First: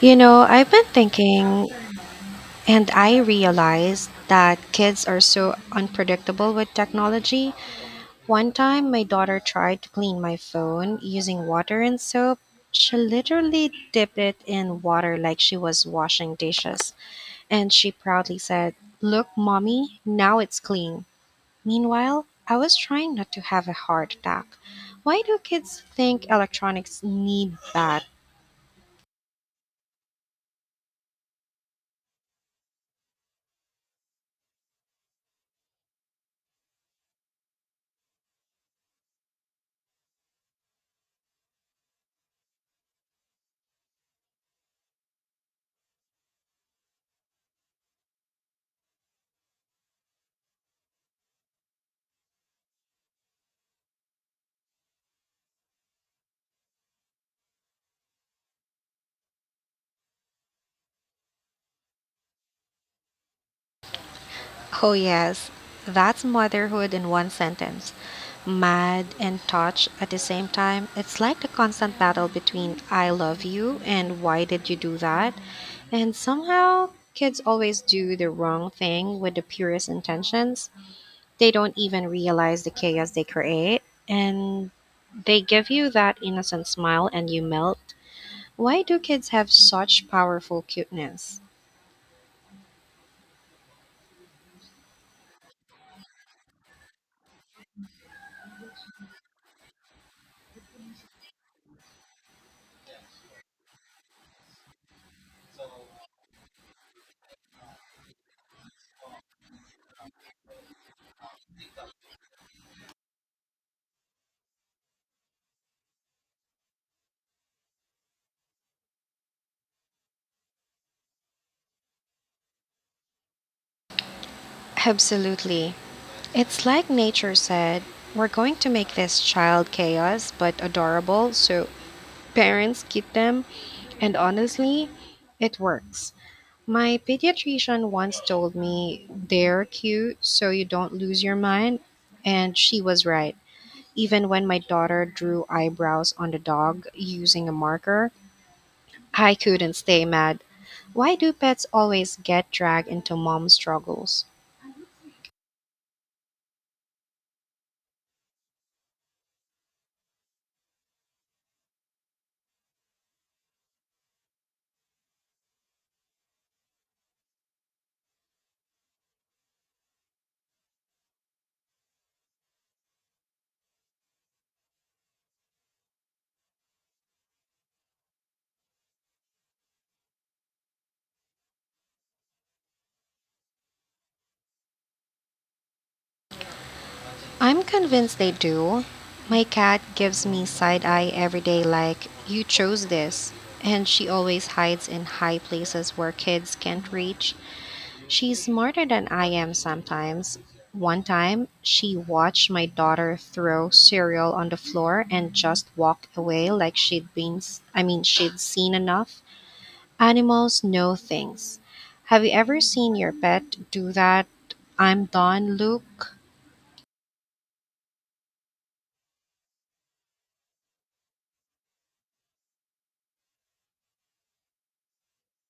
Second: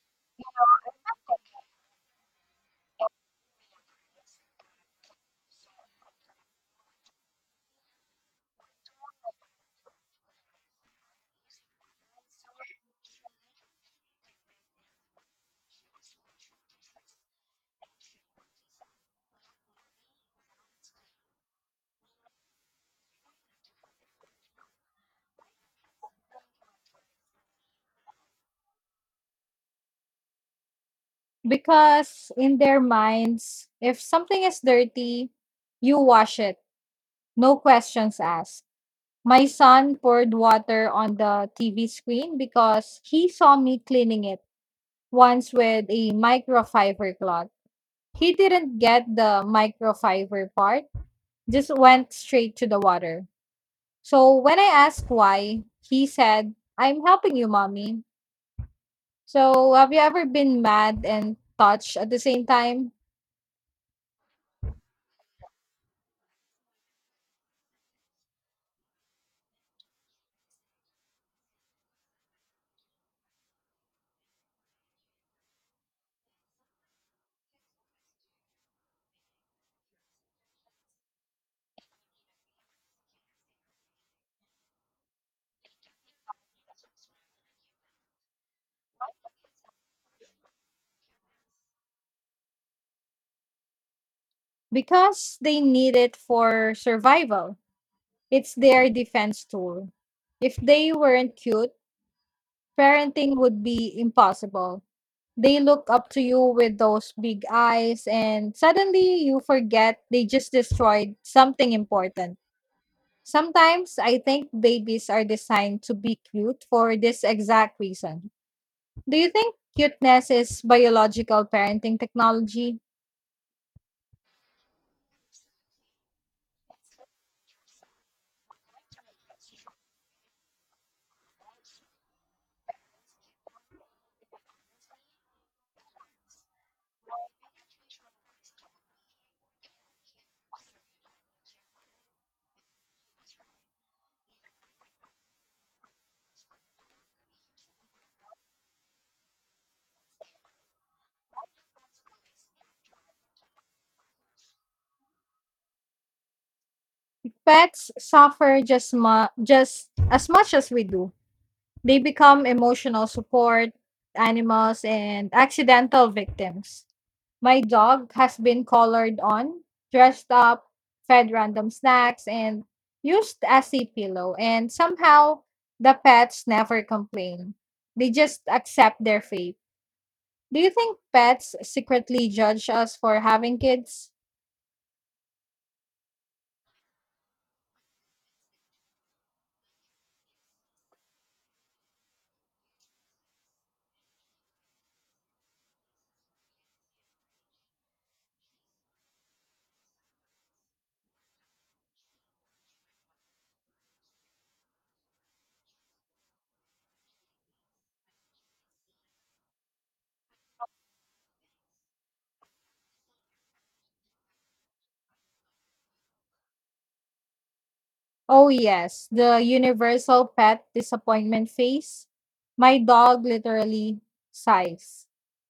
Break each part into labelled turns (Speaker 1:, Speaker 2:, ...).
Speaker 1: You know, I've been thinking, and I realized that kids are so unpredictable with technology. One time, my daughter tried to clean my phone using water and soap. She literally dipped it in water like she was washing dishes, and she proudly said, Look, mommy, now it's clean. Meanwhile, I was trying not to have a heart attack. Why do kids think electronics need that?
Speaker 2: Because in their minds, if something is dirty, you wash it, no questions asked. My son poured water on the TV screen because he saw me cleaning it once with a microfiber cloth. He didn't get the microfiber part, just went straight to the water. So when I asked why, he said, I'm helping you, mommy. So have you ever been mad and touched at the same time?
Speaker 1: Oh, yes, that's motherhood in one sentence. Mad and touched at the same time. It's like the constant battle between I love you and why did you do that? And somehow, kids always do the wrong thing with the purest intentions. They don't even realize the chaos they create, and they give you that innocent smile and you melt. Why do kids have such powerful cuteness?
Speaker 2: Because they need it for survival. It's their defense tool. If they weren't cute, parenting would be impossible. They look up to you with those big eyes, and suddenly you forget they just destroyed something important. Sometimes I think babies are designed to be cute for this exact reason. Do you think cuteness is biological parenting technology?
Speaker 1: Absolutely. It's like nature said, we're going to make this child chaos but adorable, so parents keep them. And honestly, it works. My pediatrician once told me they're cute so you don't lose your mind, and she was right. Even when my daughter drew eyebrows on the dog using a marker, I couldn't stay mad. Why do pets always get dragged into mom struggles?
Speaker 2: Pets suffer just as much as we do. They become emotional support animals and accidental victims. My dog has been collared on, dressed up, fed random snacks, and used as a pillow. And somehow, the pets never complain. They just accept their fate. Do you think pets secretly judge us for having kids?
Speaker 1: I'm convinced they do. My cat gives me side eye every day, like, you chose this. And she always hides in high places where kids can't reach. She's smarter than I am sometimes. One time, she watched my daughter throw cereal on the floor and just walked away like I mean, she'd seen enough. Animals know things. Have you ever seen your pet do that? I'm done, Luke.
Speaker 2: Oh, yes, the universal pet disappointment face. My dog literally sighs,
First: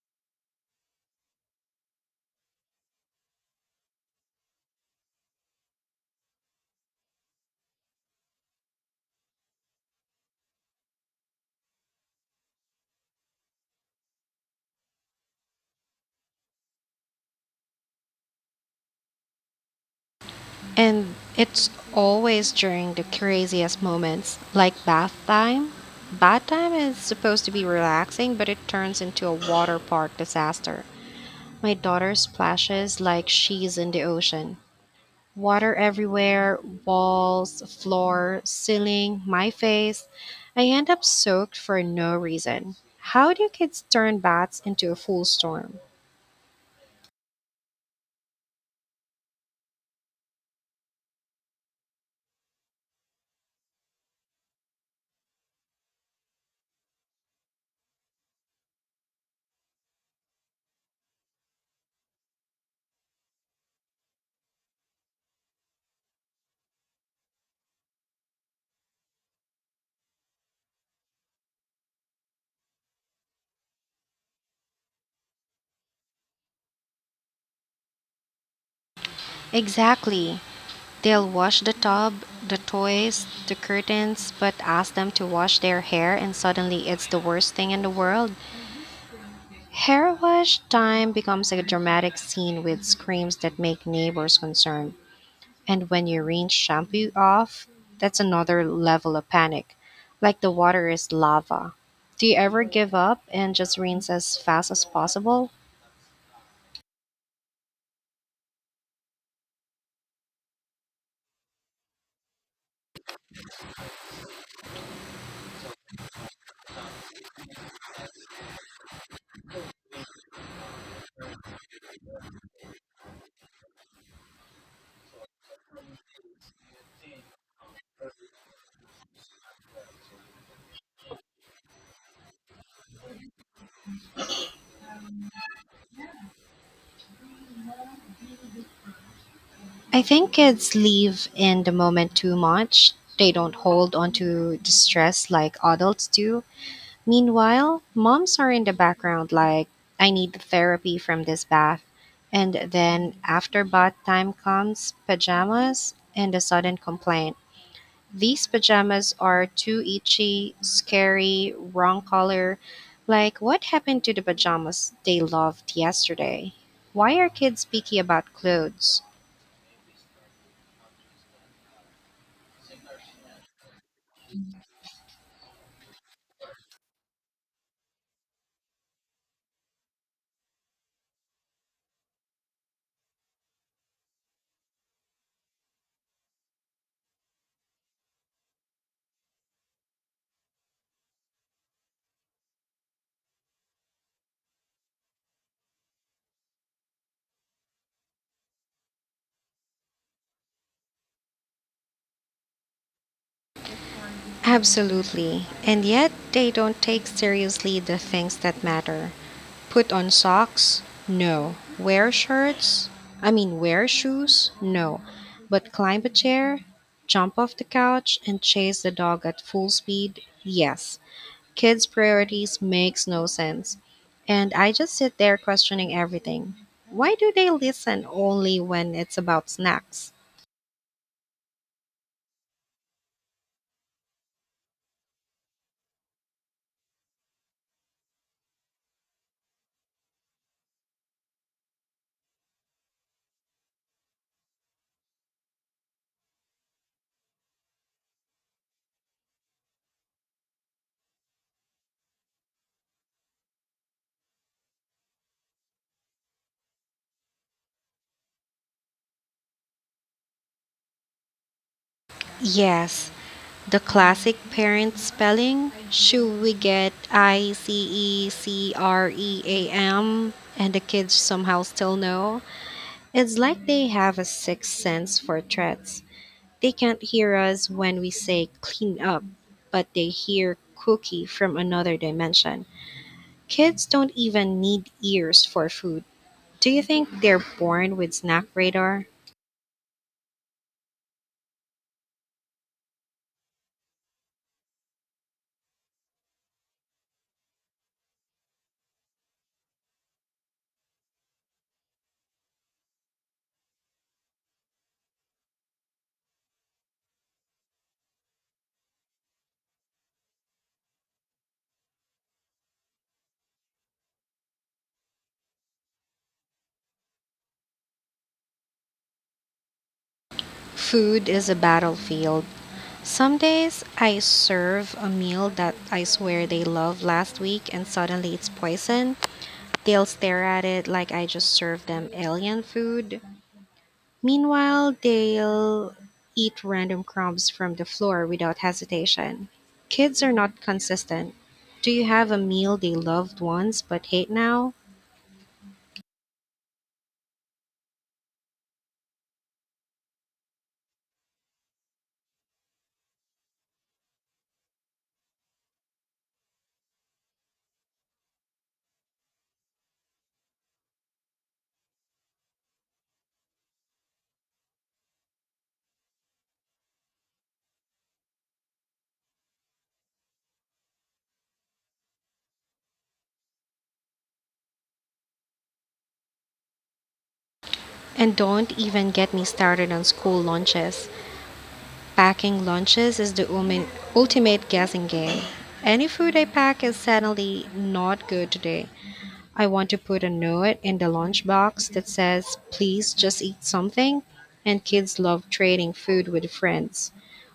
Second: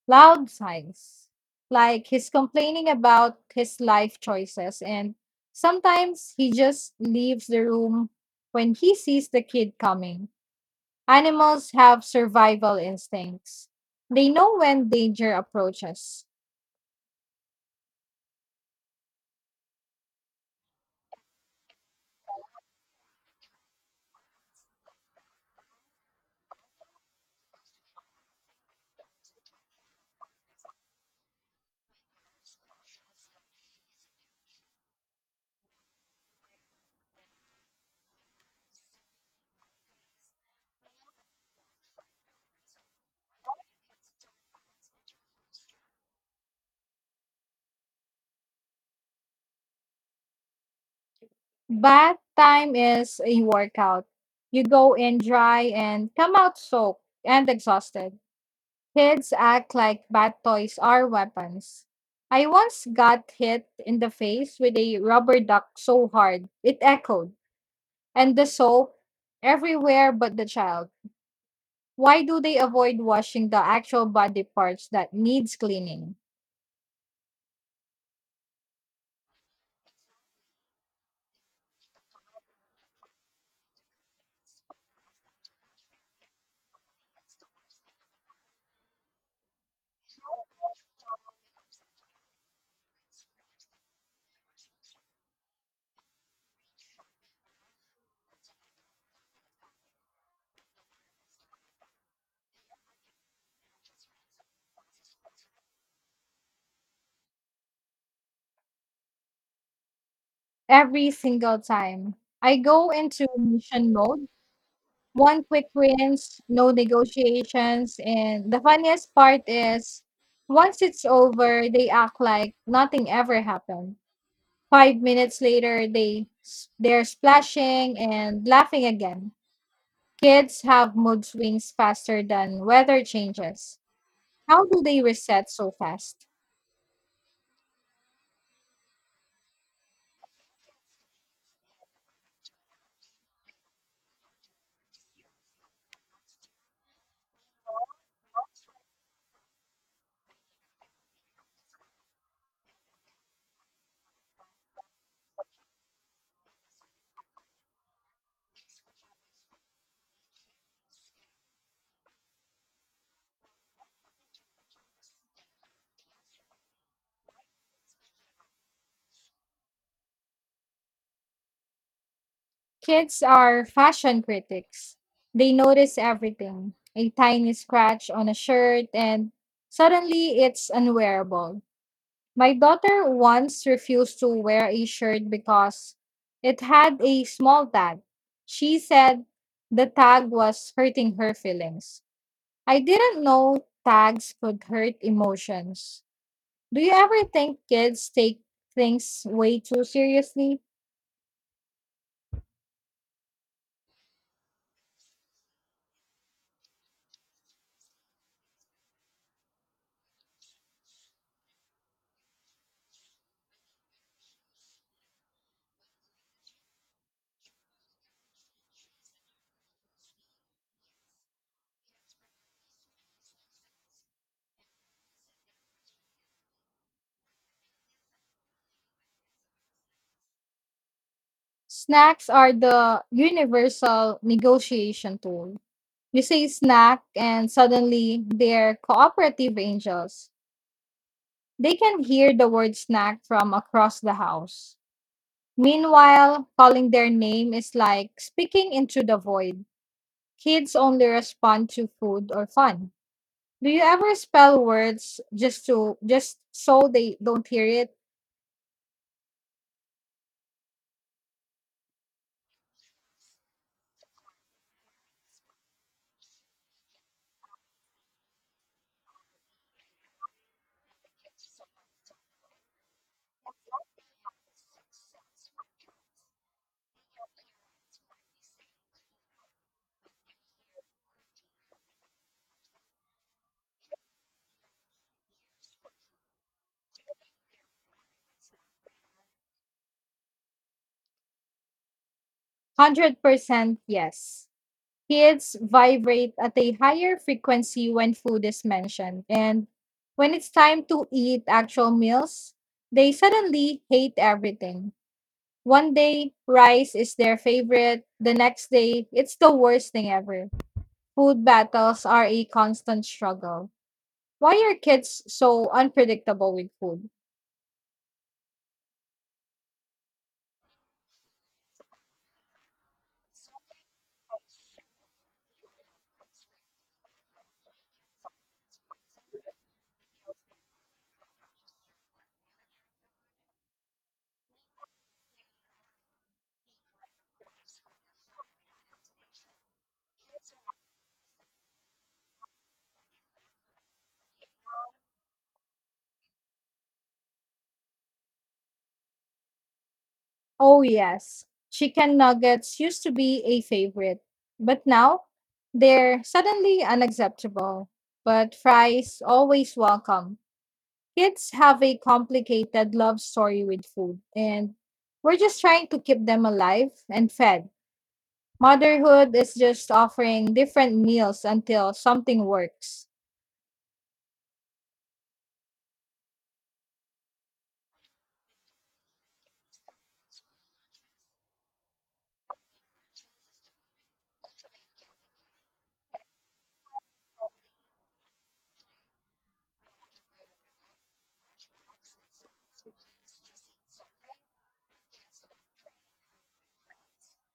Speaker 2: loud sighs, like he's complaining about his life choices. And sometimes he just leaves the room when he sees the kid coming. Animals have survival instincts, they know when danger approaches.
Speaker 1: And it's always during the craziest moments, like bath time. Bath time is supposed to be relaxing, but it turns into a water park disaster. My daughter splashes like she's in the ocean. Water everywhere, walls, floor, ceiling, my face. I end up soaked for no reason. How do kids turn baths into a full storm?
Speaker 2: Bath time is a workout. You go in dry and come out soaked and exhausted. Kids act like bad toys are weapons. I once got hit in the face with a rubber duck so hard it echoed, and the soap everywhere but the child. Why do they avoid washing the actual body parts that needs cleaning?
Speaker 1: Exactly. They'll wash the tub, the toys, the curtains, but ask them to wash their hair, and suddenly it's the worst thing in the world. Hair wash time becomes a dramatic scene with screams that make neighbors concerned. And when you rinse shampoo off, that's another level of panic. Like the water is lava. Do you ever give up and just rinse as fast as possible?
Speaker 2: Every single time I go into mission mode, one quick rinse, no negotiations, and the funniest part is once it's over, they act like nothing ever happened. 5 minutes later, they're splashing and laughing again. Kids have mood swings faster than weather changes. How do they reset so fast?
Speaker 1: I think kids live in the moment too much. They don't hold on to distress like adults do. Meanwhile, moms are in the background like, I need therapy from this bath. And then, after bath time comes pajamas and a sudden complaint. These pajamas are too itchy, scary, wrong color. Like, what happened to the pajamas they loved yesterday? Why are kids picky about clothes?
Speaker 2: Kids are fashion critics. They notice everything. A tiny scratch on a shirt and suddenly it's unwearable. My daughter once refused to wear a shirt because it had a small tag. She said the tag was hurting her feelings. I didn't know tags could hurt emotions. Do you ever think kids take things way too seriously?
Speaker 1: Absolutely. And yet, they don't take seriously the things that matter. Put on socks? No. Wear shirts? I mean, wear shoes? No. But climb a chair, jump off the couch, and chase the dog at full speed? Yes. Kids' priorities makes no sense. And I just sit there questioning everything. Why do they listen only when it's about snacks?
Speaker 2: Snacks are the universal negotiation tool. You say snack, and suddenly they're cooperative angels. They can hear the word snack from across the house. Meanwhile, calling their name is like speaking into the void. Kids only respond to food or fun. Do you ever spell words just so they don't hear it?
Speaker 1: Yes, the classic parent spelling, should we get ICECREAM, and the kids somehow still know? It's like they have a sixth sense for threats. They can't hear us when we say clean up, but they hear cookie from another dimension. Kids don't even need ears for food. Do you think they're born with snack radar?
Speaker 2: 100% yes. Kids vibrate at a higher frequency when food is mentioned. And when it's time to eat actual meals, they suddenly hate everything. One day, rice is their favorite. The next day, it's the worst thing ever. Food battles are a constant struggle. Why are kids so unpredictable with food?
Speaker 1: Food is a battlefield. Some days I serve a meal that I swear they loved last week and suddenly it's poison. They'll stare at it like I just served them alien food. Meanwhile, they'll eat random crumbs from the floor without hesitation. Kids are not consistent. Do you have a meal they loved once but hate now?
Speaker 2: Oh, yes. Chicken nuggets used to be a favorite, but now they're suddenly unacceptable. But fries always welcome. Kids have a complicated love story with food, and we're just trying to keep them alive and fed. Motherhood is just offering different meals until something works.
Speaker 1: And don't even get me started on school lunches. Packing lunches is the ultimate guessing game. Any food I pack is suddenly not good today. I want to put a note in the lunchbox that says, please just eat something. And kids love trading food with friends.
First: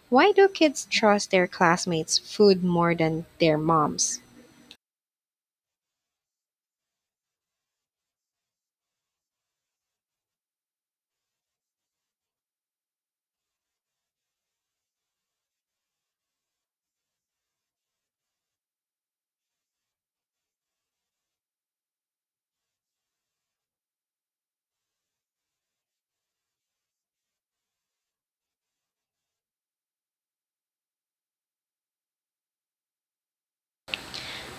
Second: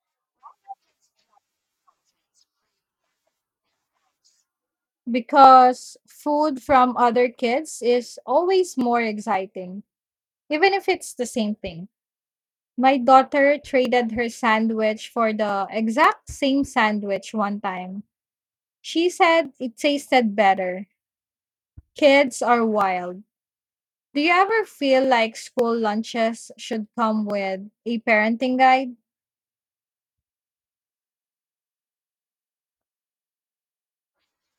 Speaker 1: Why do kids trust their classmates' food more than their moms?
Speaker 2: Because food from other kids is always more exciting, even if it's the same thing. My daughter traded her sandwich for the exact same sandwich one time. She said it tasted better. Kids are wild. Do you ever feel like school lunches should come with a parenting guide?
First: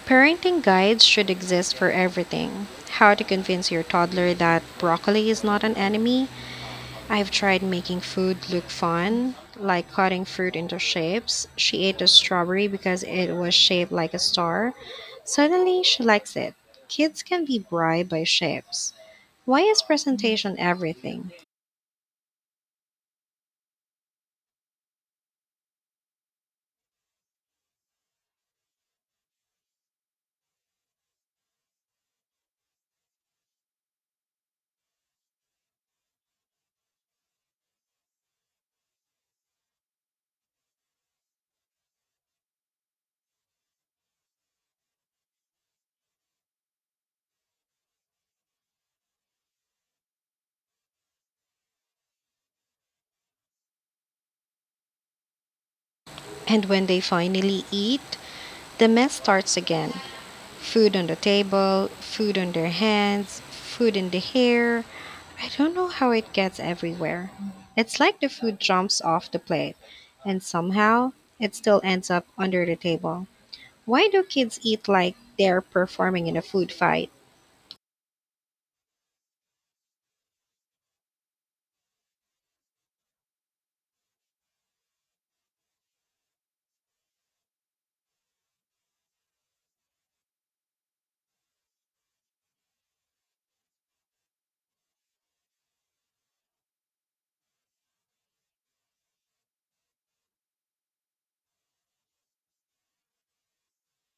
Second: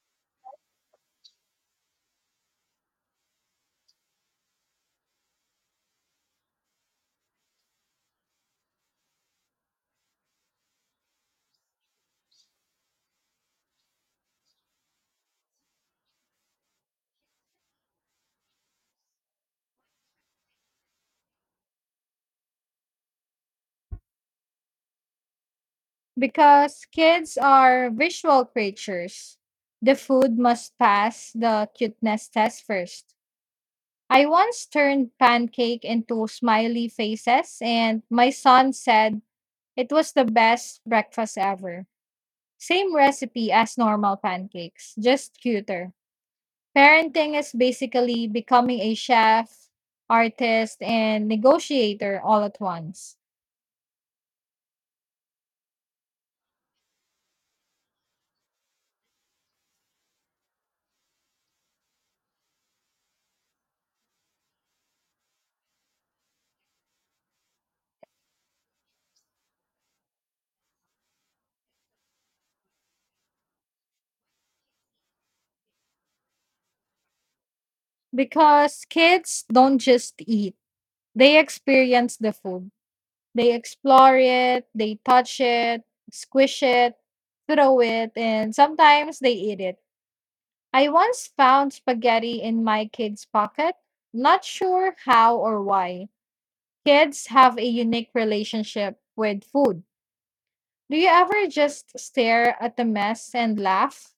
Speaker 1: Parenting guides should exist for everything. How to convince your toddler that broccoli is not an enemy, I've tried making food look fun, like cutting fruit into shapes. She ate a strawberry because it was shaped like a star. Suddenly, she likes it. Kids can be bribed by shapes. Why is presentation everything?
Speaker 2: Because kids are visual creatures. The food must pass the cuteness test first. I once turned pancake into smiley faces, and my son said it was the best breakfast ever. Same recipe as normal pancakes, just cuter. Parenting is basically becoming a chef, artist, and negotiator all at once.
Speaker 1: And when they finally eat, the mess starts again. Food on the table, food on their hands, food in the hair. I don't know how it gets everywhere. It's like the food jumps off the plate, and somehow it still ends up under the table. Why do kids eat like they're performing in a food fight?
Speaker 2: Because kids don't just eat, they experience the food. They explore it, they touch it, squish it, throw it, and sometimes they eat it. I once found spaghetti in my kid's pocket. Not sure how or why. Kids have a unique relationship with food. Do you ever just stare at the mess and laugh?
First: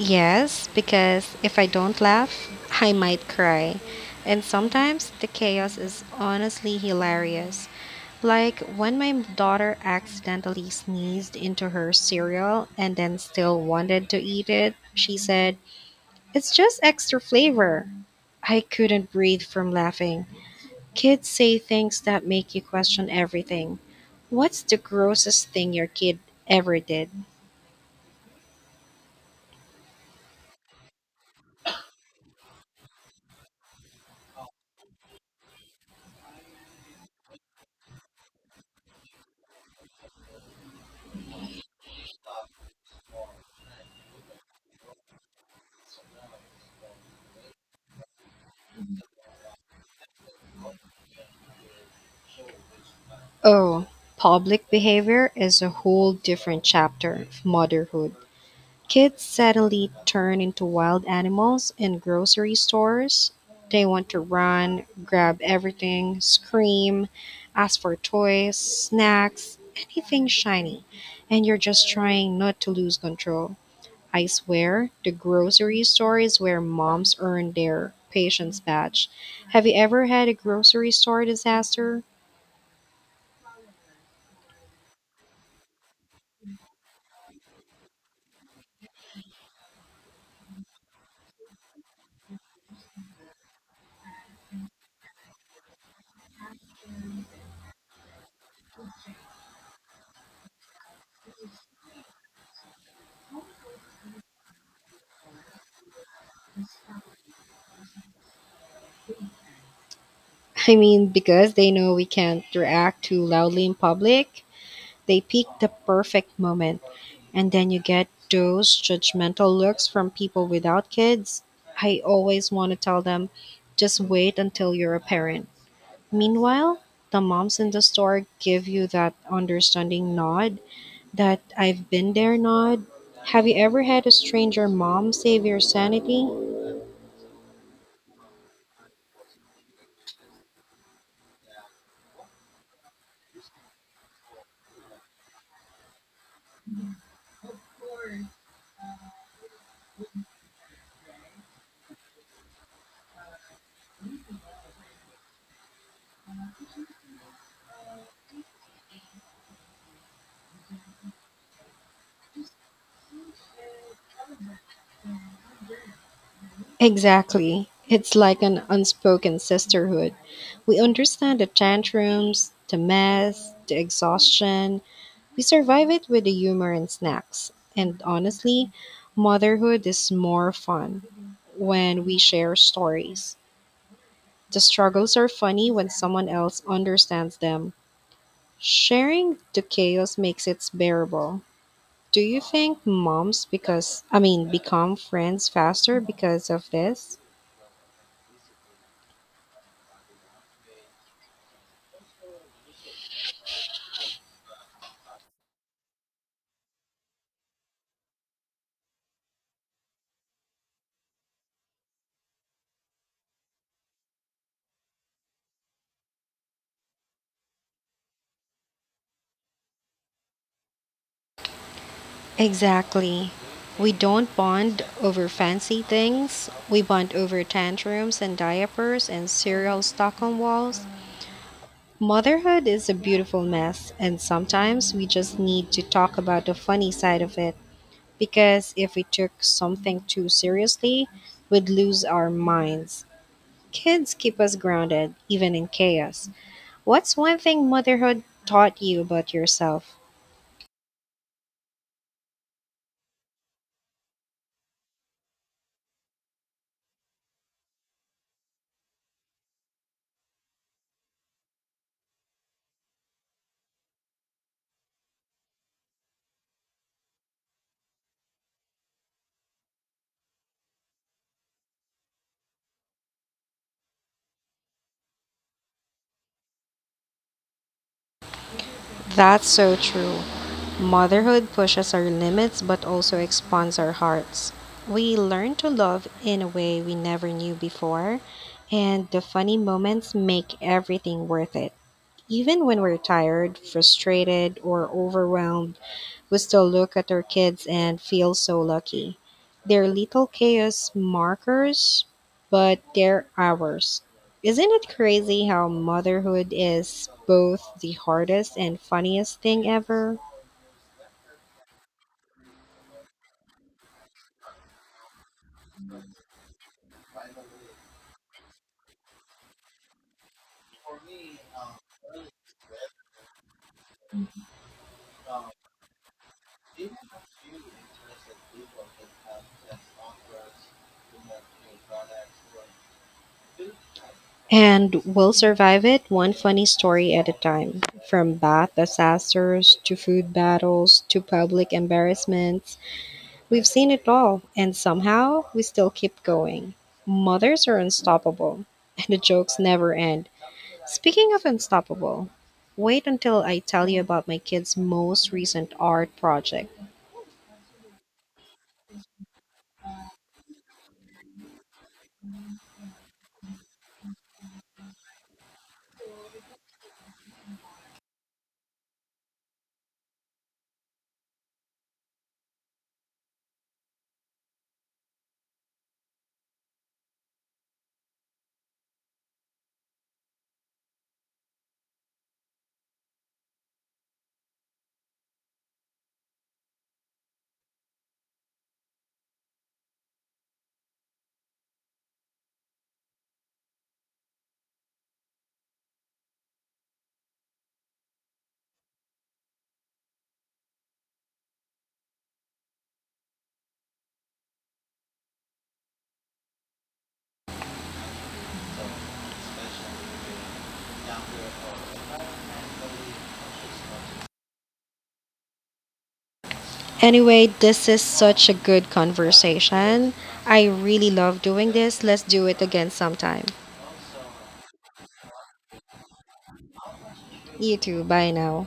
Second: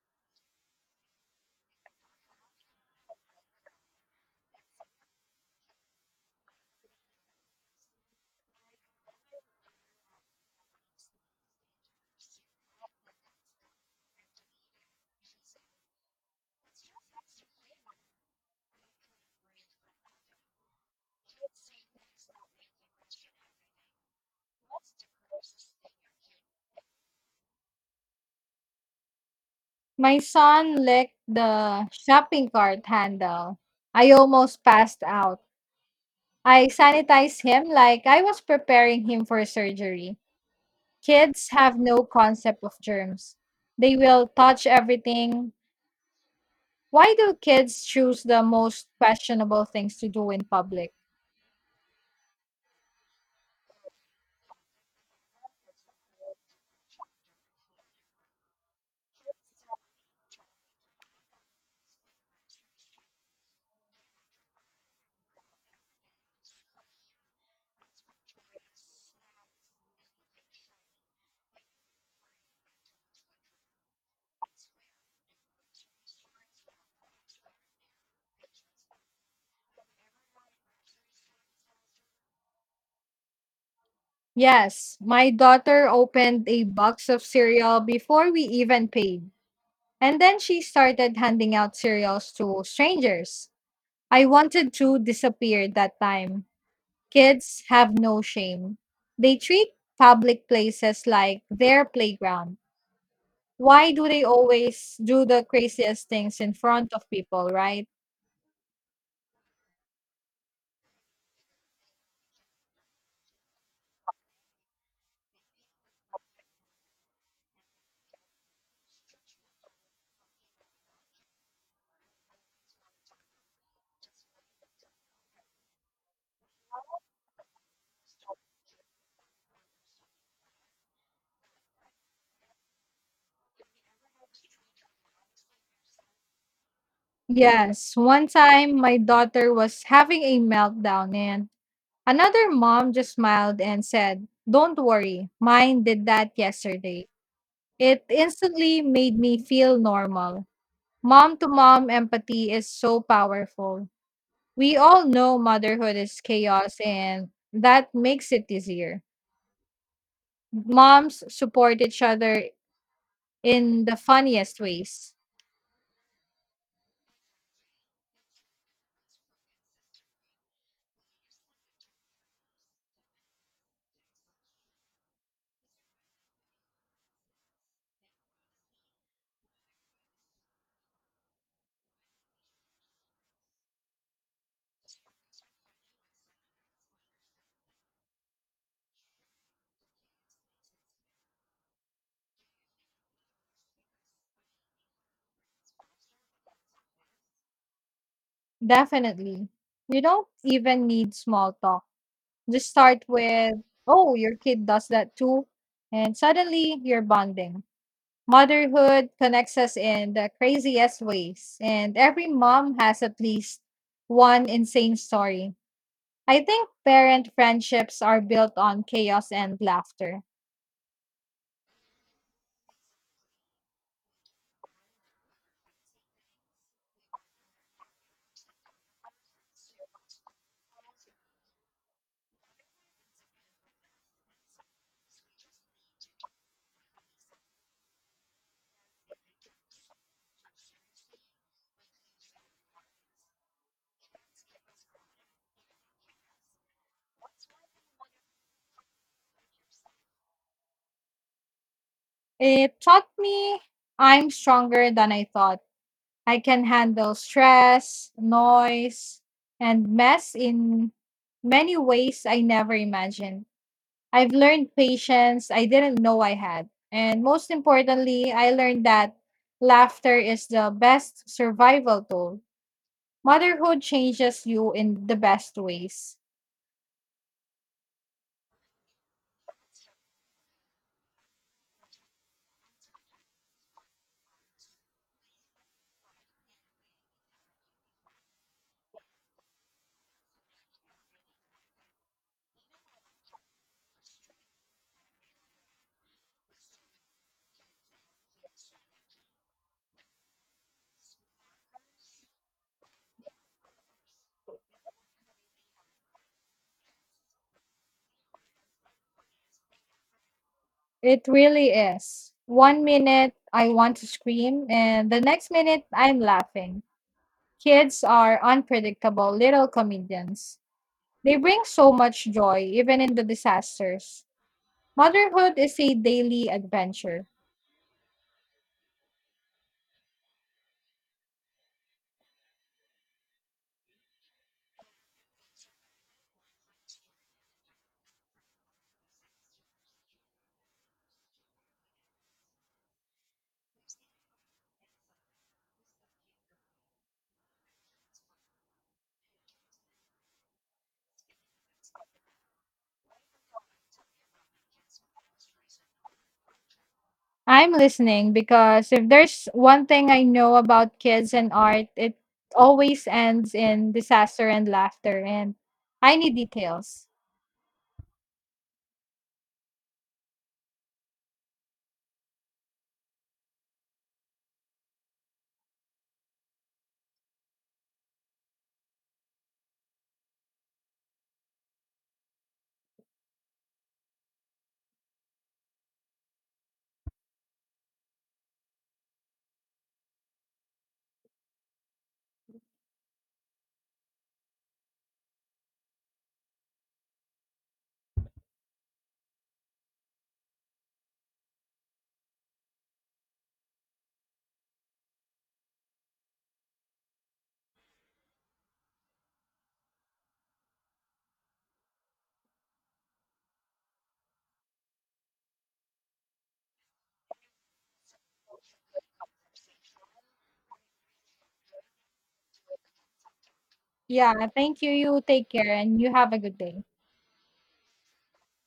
Speaker 1: Yes, because if I don't laugh, I might cry. And sometimes the chaos is honestly hilarious. Like when my daughter accidentally sneezed into her cereal and then still wanted to eat it, she said, It's just extra flavor. I couldn't breathe from laughing. Kids say things that make you question everything. What's the grossest thing your kid ever did?
Speaker 2: My son licked the shopping cart handle. I almost passed out. I sanitized him like I was preparing him for surgery. Kids have no concept of germs. They will touch everything. Why do kids choose the most questionable things to do in public?
Speaker 1: Oh, public behavior is a whole different chapter of motherhood. Kids suddenly turn into wild animals in grocery stores. They want to run, grab everything, scream, ask for toys, snacks, anything shiny. And you're just trying not to lose control. I swear, the grocery store is where moms earn their patience badge. Have you ever had a grocery store disaster?
Speaker 2: Yes, my daughter opened a box of cereal before we even paid. And then she started handing out cereals to strangers. I wanted to disappear that time. Kids have no shame. They treat public places like their playground. Why do they always do the craziest things in front of people, right?
Speaker 1: I mean, because they know we can't react too loudly in public, they pick the perfect moment. And then you get those judgmental looks from people without kids. I always want to tell them, just wait until you're a parent. Meanwhile, the moms in the store give you that understanding nod, that I've been there nod. Have you ever had a stranger mom save your sanity?
Speaker 2: Yes, one time my daughter was having a meltdown and... Another mom just smiled and said, Don't worry, mine did that yesterday. It instantly made me feel normal. Mom to mom empathy is so powerful. We all know motherhood is chaos, and that makes it easier. Moms support each other in the funniest ways.
Speaker 1: Exactly. It's like an unspoken sisterhood. We understand the tantrums, the mess, the exhaustion. We survive it with the humor and snacks. And honestly, motherhood is more fun when we share stories. The struggles are funny when someone else understands them. Sharing the chaos makes it bearable. Do you think moms because I mean become friends faster because of this?
Speaker 2: Definitely. You don't even need small talk. Just start with, Oh, your kid does that too. And suddenly you're bonding. Motherhood connects us in the craziest ways, and every mom has at least one insane story. I think parent friendships are built on chaos and laughter.
Speaker 1: Exactly. We don't bond over fancy things. We bond over tantrums and diapers and cereal serial on walls. Motherhood is a beautiful mess, and sometimes we just need to talk about the funny side of it because if we took something too seriously, we'd lose our minds. Kids keep us grounded, even in chaos. What's one thing motherhood taught you about yourself?
Speaker 2: It taught me I'm stronger than I thought. I can handle stress, noise, and mess in many ways I never imagined. I've learned patience I didn't know I had. And most importantly, I learned that laughter is the best survival tool. Motherhood changes you in the best ways.
Speaker 1: That's so true. Motherhood pushes our limits but also expands our hearts. We learn to love in a way we never knew before, and the funny moments make everything worth it. Even when we're tired, frustrated, or overwhelmed, we still look at our kids and feel so lucky. They're little chaos markers, but they're ours. Isn't it crazy how motherhood is both the hardest and funniest thing ever?
Speaker 2: It really is. One minute I want to scream, and the next minute I'm laughing. Kids are unpredictable little comedians. They bring so much joy, even in the disasters. Motherhood is a daily adventure.
Speaker 1: And we'll survive it one funny story at a time, from bath disasters to food battles to public embarrassments. We've seen it all, and somehow we still keep going. Mothers are unstoppable, and the jokes never end. Speaking of unstoppable, wait until I tell you about my kids' most recent art project.
Speaker 2: I'm listening because if there's one thing I know about kids and art, it always ends in disaster and laughter, and I need details.
Speaker 1: Anyway, this is such a good conversation. I really love doing this. Let's do it again sometime.
Speaker 2: Yeah, thank you. You take care and you have a good day.
Speaker 1: You too. Bye now.